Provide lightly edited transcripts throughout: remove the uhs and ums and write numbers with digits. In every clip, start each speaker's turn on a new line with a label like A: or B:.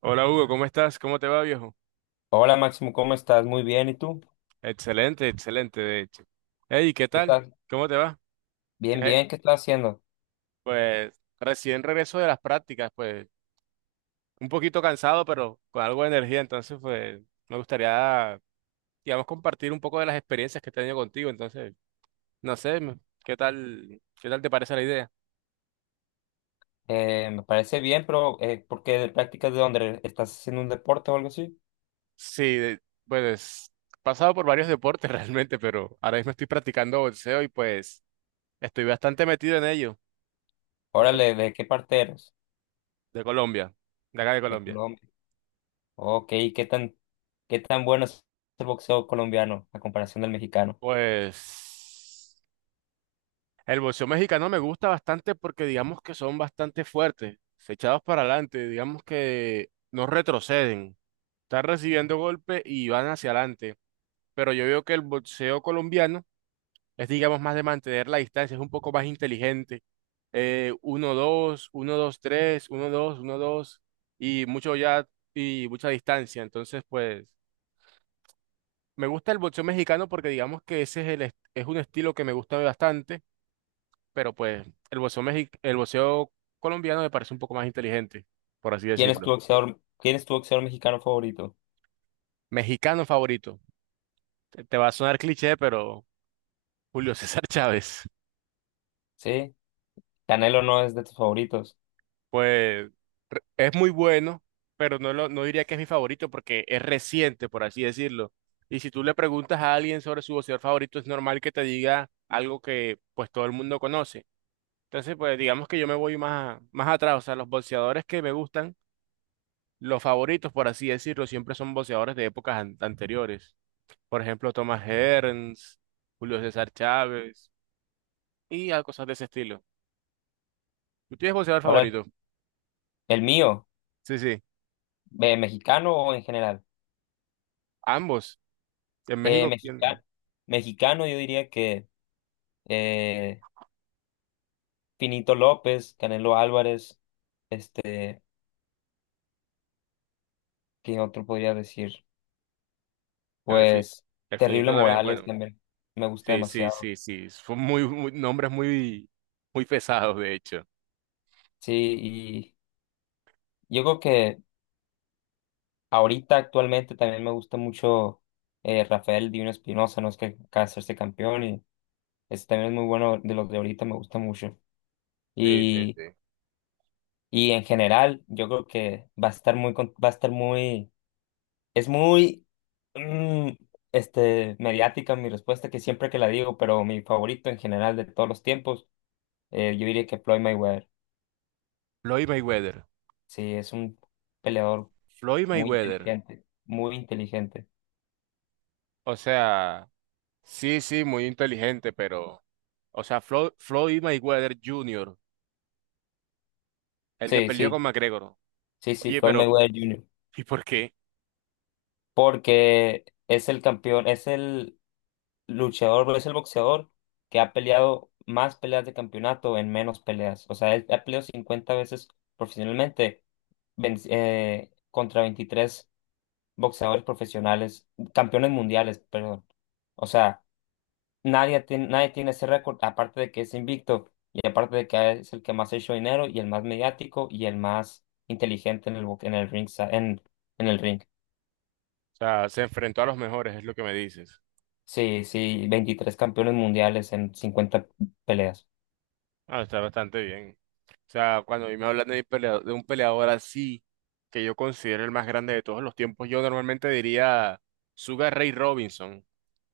A: Hola Hugo, ¿cómo estás? ¿Cómo te va, viejo?
B: Hola Máximo, ¿cómo estás? Muy bien, ¿y tú?
A: Excelente, excelente, de hecho. Hey, ¿qué
B: ¿Qué
A: tal?
B: estás?
A: ¿Cómo te va?
B: Bien,
A: ¿Qué-
B: bien, ¿qué estás haciendo?
A: Pues recién regreso de las prácticas, pues un poquito cansado, pero con algo de energía, entonces pues me gustaría, digamos, compartir un poco de las experiencias que he tenido contigo, entonces, no sé, qué tal te parece la idea?
B: Me parece bien, pero ¿por qué de prácticas de dónde? ¿Estás haciendo un deporte o algo así?
A: Sí, pues he pasado por varios deportes realmente, pero ahora mismo estoy practicando boxeo y pues estoy bastante metido en ello, bastante-
B: Órale, ¿de qué parte eres?
A: de Colombia, de acá de
B: De
A: Colombia.
B: Colombia. Ok, ¿qué tan, qué tan bueno es el boxeo colombiano a comparación del mexicano?
A: Pues el boxeo mexicano me gusta bastante porque digamos que son bastante fuertes, se echados para adelante, digamos que no retroceden, están recibiendo golpes y van hacia adelante. Pero yo veo que el boxeo colombiano es digamos más de mantener la distancia, es un poco más inteligente. 1-2, 1-2-3, 1-2, 1-2 y mucho ya y mucha distancia. Entonces, pues me gusta el boxeo mexicano porque digamos que ese es es un estilo que me gusta bastante, pero pues el boxeo, el boxeo colombiano me parece un poco más inteligente, por así
B: ¿Quién es tu
A: decirlo.
B: boxeador, quién es tu boxeador mexicano favorito?
A: Mexicano favorito. Te va a sonar cliché, pero Julio César Chávez,
B: ¿Sí? Canelo no es de tus favoritos.
A: pues es muy bueno, pero no diría que es mi favorito porque es reciente, por así decirlo. Y si tú le preguntas a alguien sobre su boxeador favorito, es normal que te diga algo que pues todo el mundo conoce. Entonces, pues digamos que yo me voy más, más atrás, o sea, los boxeadores que me gustan. Los favoritos, por así decirlo, siempre son boxeadores de épocas anteriores. Por ejemplo, Thomas Hearns, Julio César Chávez y a cosas de ese estilo. ¿Tú tienes boxeador
B: Órale,
A: favorito?
B: ¿el mío?
A: Sí, sí.
B: ¿Mexicano o en general?
A: Ambos. En
B: Eh,
A: México,
B: mexicano,
A: ¿quién?
B: mexicano yo diría que eh, Pinito López, Canelo Álvarez, este, ¿qué otro podría decir?
A: Ah, El, Fi-
B: Pues
A: el
B: Terrible
A: Finito también es
B: Morales
A: bueno.
B: también me gusta
A: Sí, sí,
B: demasiado.
A: sí, sí. Son nombres muy, muy pesados, de hecho.
B: Sí, y yo creo que ahorita actualmente también me gusta mucho Rafael Divino Espinosa, no es que acaba de hacerse campeón y este también es muy bueno de los de ahorita, me gusta mucho.
A: Sí, sí,
B: Y,
A: sí.
B: y en general, yo creo que va a estar muy es muy, mm, mediática mi respuesta, que siempre que la digo, pero mi favorito en general de todos los tiempos, yo diría que Floyd Mayweather.
A: Floyd Mayweather.
B: Sí, es un peleador
A: Floyd
B: muy
A: Mayweather.
B: inteligente, muy inteligente.
A: O sea, sí, sí, muy inteligente, pero... O sea, Floyd Mayweather Jr. El que
B: Sí,
A: perdió
B: sí,
A: con McGregor.
B: sí, sí,
A: Oye,
B: Floyd
A: pero,
B: Mayweather Jr.
A: ¿y por qué?
B: Porque es el campeón, es el luchador, es el boxeador que ha peleado más peleas de campeonato en menos peleas. O sea, él ha peleado 50 veces profesionalmente, contra 23 boxeadores profesionales, campeones mundiales, perdón. O sea, nadie tiene ese récord, aparte de que es invicto y aparte de que es el que más ha hecho dinero y el más mediático y el más inteligente en en el ringen el ring.
A: O sea, se enfrentó a los mejores, es lo que me dices.
B: Sí, sí, 23 campeones mundiales en 50 peleas.
A: Ah, está bastante bien. O sea, cuando a mí me hablan de, de un peleador así, que yo considero el más grande de todos los tiempos, yo normalmente diría Sugar Ray Robinson.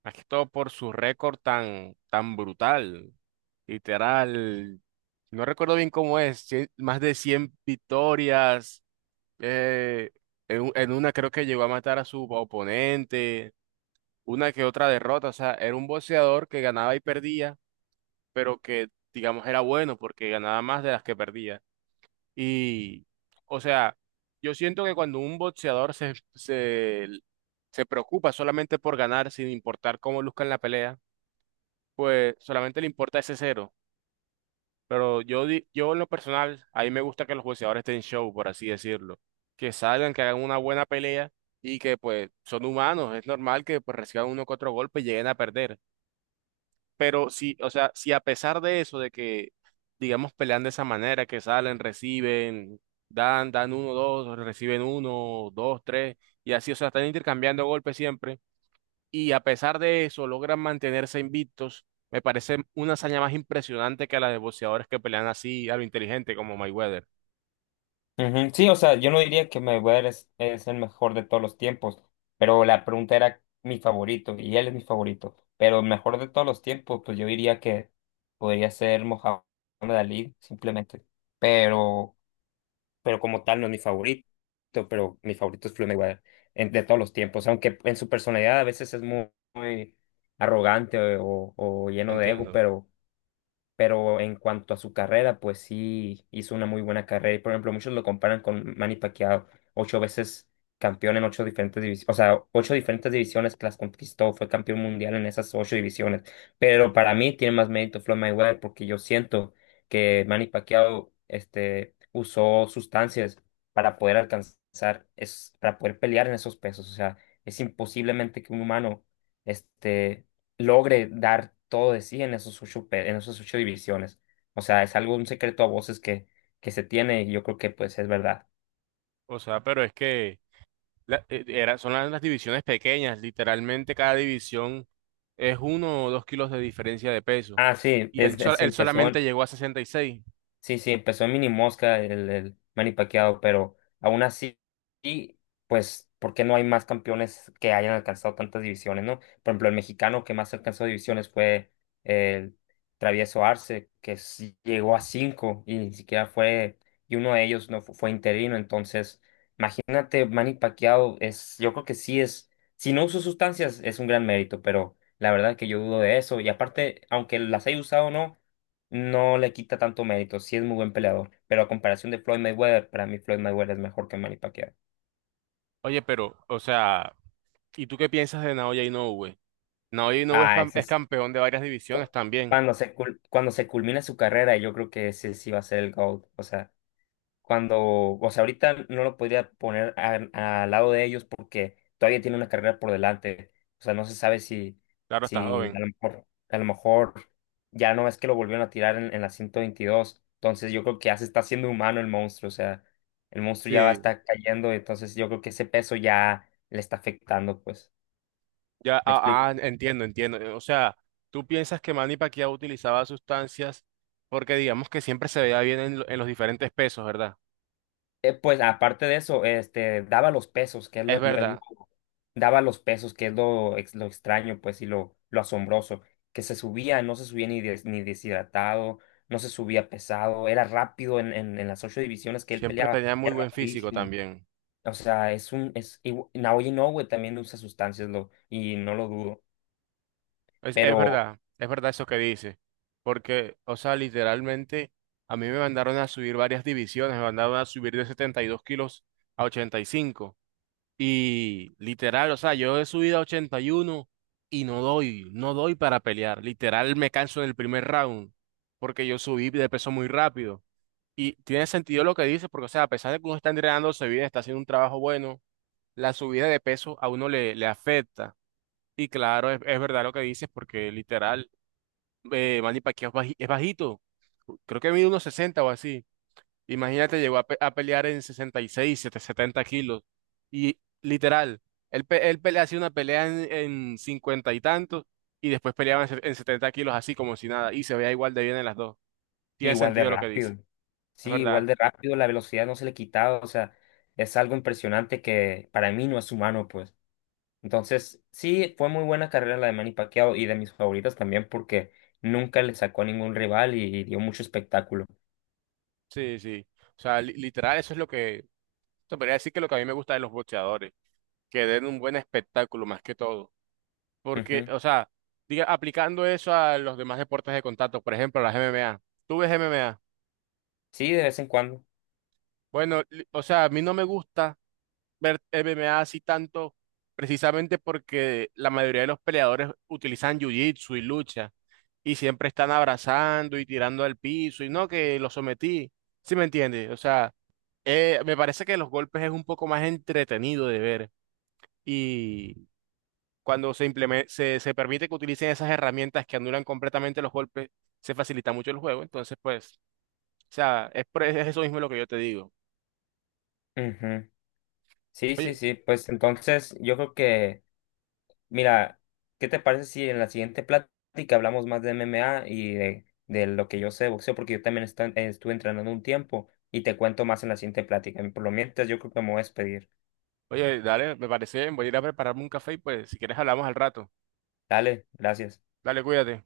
A: Más que todo por su récord tan, tan brutal. Literal. No recuerdo bien cómo es. Más de 100 victorias. Eh, en, u- en una creo que llegó a matar a su oponente. Una que otra derrota. O sea, era un boxeador que ganaba y perdía, pero que, digamos, era bueno porque ganaba más de las que perdía. Y, o sea, yo siento que cuando un boxeador se preocupa solamente por ganar, sin importar cómo luzca en la pelea, pues solamente le importa ese cero. Pero yo, yo en lo personal, a mí me gusta que los boxeadores estén show, por así decirlo. Que salgan, que hagan una buena pelea y que pues son humanos. Es normal que pues reciban uno que otro golpe y lleguen a perder. Pero si, o sea, si a pesar de eso, de que, digamos, pelean de esa manera, que salen, reciben, dan uno, dos, reciben uno, dos, tres, y así, o sea, están intercambiando golpes siempre, y a pesar de eso logran mantenerse invictos, me parece una hazaña más impresionante que la de boxeadores que pelean así a lo inteligente, como Mayweather.
B: Ujú. Sí, o sea, yo no diría que Mayweather es el mejor de todos los tiempos, pero la pregunta era mi favorito y él es mi favorito, pero el mejor de todos los tiempos, pues yo diría que podría ser Mohamed Ali, simplemente, pero, pero como tal no es mi favorito, pero mi favorito es Floyd Mayweather de todos los tiempos, aunque en su personalidad a veces es muy, muy arrogante o lleno de ego,
A: Entiendo.
B: pero en cuanto a su carrera, pues sí hizo una muy buena carrera. Y por ejemplo, muchos lo comparan con Manny Pacquiao, 8 veces campeón en ocho diferentes divisiones, o sea, ocho diferentes divisiones que las conquistó, fue campeón mundial en esas ocho divisiones. Pero para mí tiene más mérito Floyd Mayweather porque yo siento que Manny Pacquiao usó sustancias para poder alcanzar, es, para poder pelear en esos pesos. O sea, es imposiblemente que un humano este, logre dar todo de sí en esos ocho, en esos ocho divisiones. O sea, es algo, un secreto a voces que se tiene y yo creo que pues es verdad.
A: O sea, pero es que... Son las divisiones pequeñas, literalmente cada división es uno o dos kilos de diferencia de peso.
B: Ah, sí,
A: Y él, sol- él
B: empezó.
A: solamente llegó a 66.
B: Sí, sí, empezó en Mini Mosca el Manny Pacquiao, pero aún así, y, pues, ¿por qué no hay más campeones que hayan alcanzado tantas divisiones, no? Por ejemplo, el mexicano que más alcanzó divisiones fue el Travieso Arce, que sí llegó a cinco y ni siquiera fue, y uno de ellos no fue interino. Entonces, imagínate, Manny Pacquiao es, yo creo que sí es, si no usó sustancias es un gran mérito, pero la verdad que yo dudo de eso, y aparte, aunque las haya usado o no, no le quita tanto mérito. Sí es muy buen peleador, pero a comparación de Floyd Mayweather, para mí Floyd Mayweather es mejor que Manny Pacquiao.
A: Oye, pero, o sea, ¿y tú qué piensas de Naoya Inoue? Naoya Inoue es,
B: Ah, ese
A: es
B: es
A: campeón de varias divisiones también.
B: cuando cuando se culmine su carrera, yo creo que ese sí va a ser el GOAT. O sea, cuando, o sea, ahorita no lo podría poner a- al lado de ellos porque todavía tiene una carrera por delante. O sea, no se sabe si,
A: Claro, está
B: si a
A: joven.
B: lo mejor, a lo mejor ya no es que lo volvieron a tirar en, la 122. Entonces yo creo que ya se está haciendo humano el monstruo. O sea, el monstruo ya va a
A: Sí,
B: estar cayendo. Entonces yo creo que ese peso ya le está afectando, pues.
A: ya,
B: ¿Me
A: ah,
B: explico?
A: ah, entiendo, entiendo. O sea, ¿tú piensas que Manny Pacquiao utilizaba sustancias porque digamos que siempre se veía bien en los diferentes pesos, ¿verdad?
B: Pues aparte de eso, daba los pesos, que es
A: Es
B: lo, es lo
A: verdad,
B: daba los pesos, que es lo, lo extraño, pues, y lo asombroso, que se subía, no se subía ni, ni deshidratado, no se subía pesado, era rápido en, en las ocho divisiones que él
A: siempre
B: peleaba,
A: tenía muy
B: era
A: buen físico
B: rapidísimo.
A: también.
B: O sea, es un, es, igu- Naoya Inoue también usa sustancias, y no lo dudo,
A: Es
B: pero
A: verdad, es verdad eso que dice, porque, o sea, literalmente a mí me mandaron a subir varias divisiones, me mandaron a subir de 72 kilos a 85, y literal, o sea, yo he subido a 81 y no doy para pelear, literal me canso en el primer round porque yo subí de peso muy rápido, y tiene sentido lo que dice, porque, o sea, a pesar de que uno está entrenándose bien, está haciendo un trabajo bueno, la subida de peso a uno le afecta. Y claro, es verdad lo que dices, porque literal, Manny Pacquiao es es bajito. Creo que mide unos 60 o así. Imagínate, llegó a, a pelear en 66, 7 70 kilos. Y literal, él pelea, hacía una pelea en 50 y tantos y después peleaba en 70 kilos así como si nada. Y se veía igual de bien en las dos. Tiene
B: igual de
A: sentido lo que dice.
B: rápido.
A: Es
B: Sí, igual
A: verdad.
B: de rápido, la velocidad no se le quitaba, o sea, es algo impresionante que para mí no es humano, pues. Entonces, sí, fue muy buena carrera la de Manny Pacquiao y de mis favoritas también porque nunca le sacó a ningún rival y dio mucho espectáculo.
A: Sí, sí. O sea, literal, eso es lo que... Te podría decir que lo que a mí me gusta de los boxeadores, que den un buen espectáculo más que todo. Porque,
B: Ujú.
A: o sea, aplicando eso a los demás deportes de contacto, por ejemplo, las MMA. ¿Tú ves MMA?
B: Sí, de vez en cuando.
A: Bueno, o sea, a mí no me gusta ver MMA así tanto, precisamente porque la mayoría de los peleadores utilizan jiu-jitsu y lucha, y siempre están abrazando y tirando al piso, y no, que lo sometí. ¿Sí me entiendes? O sea, me parece que los golpes es un poco más entretenido de ver cuando se permite que utilicen esas herramientas que anulan completamente los golpes, se facilita mucho el juego. Entonces, pues, o sea, es eso mismo lo que yo te digo.
B: Ujú. Sí, sí,
A: Oye,
B: sí. Pues entonces yo creo mira, ¿qué te parece si en la siguiente plática hablamos más de MMA y de lo que yo sé de boxeo? Porque yo también estuve entrenando un tiempo y te cuento más en la siguiente plática. Por lo mientras, yo creo que me voy a despedir.
A: oye, dale, me parece bien, voy a ir a prepararme un café y pues, si quieres hablamos al rato.
B: Dale, gracias.
A: Dale, cuídate.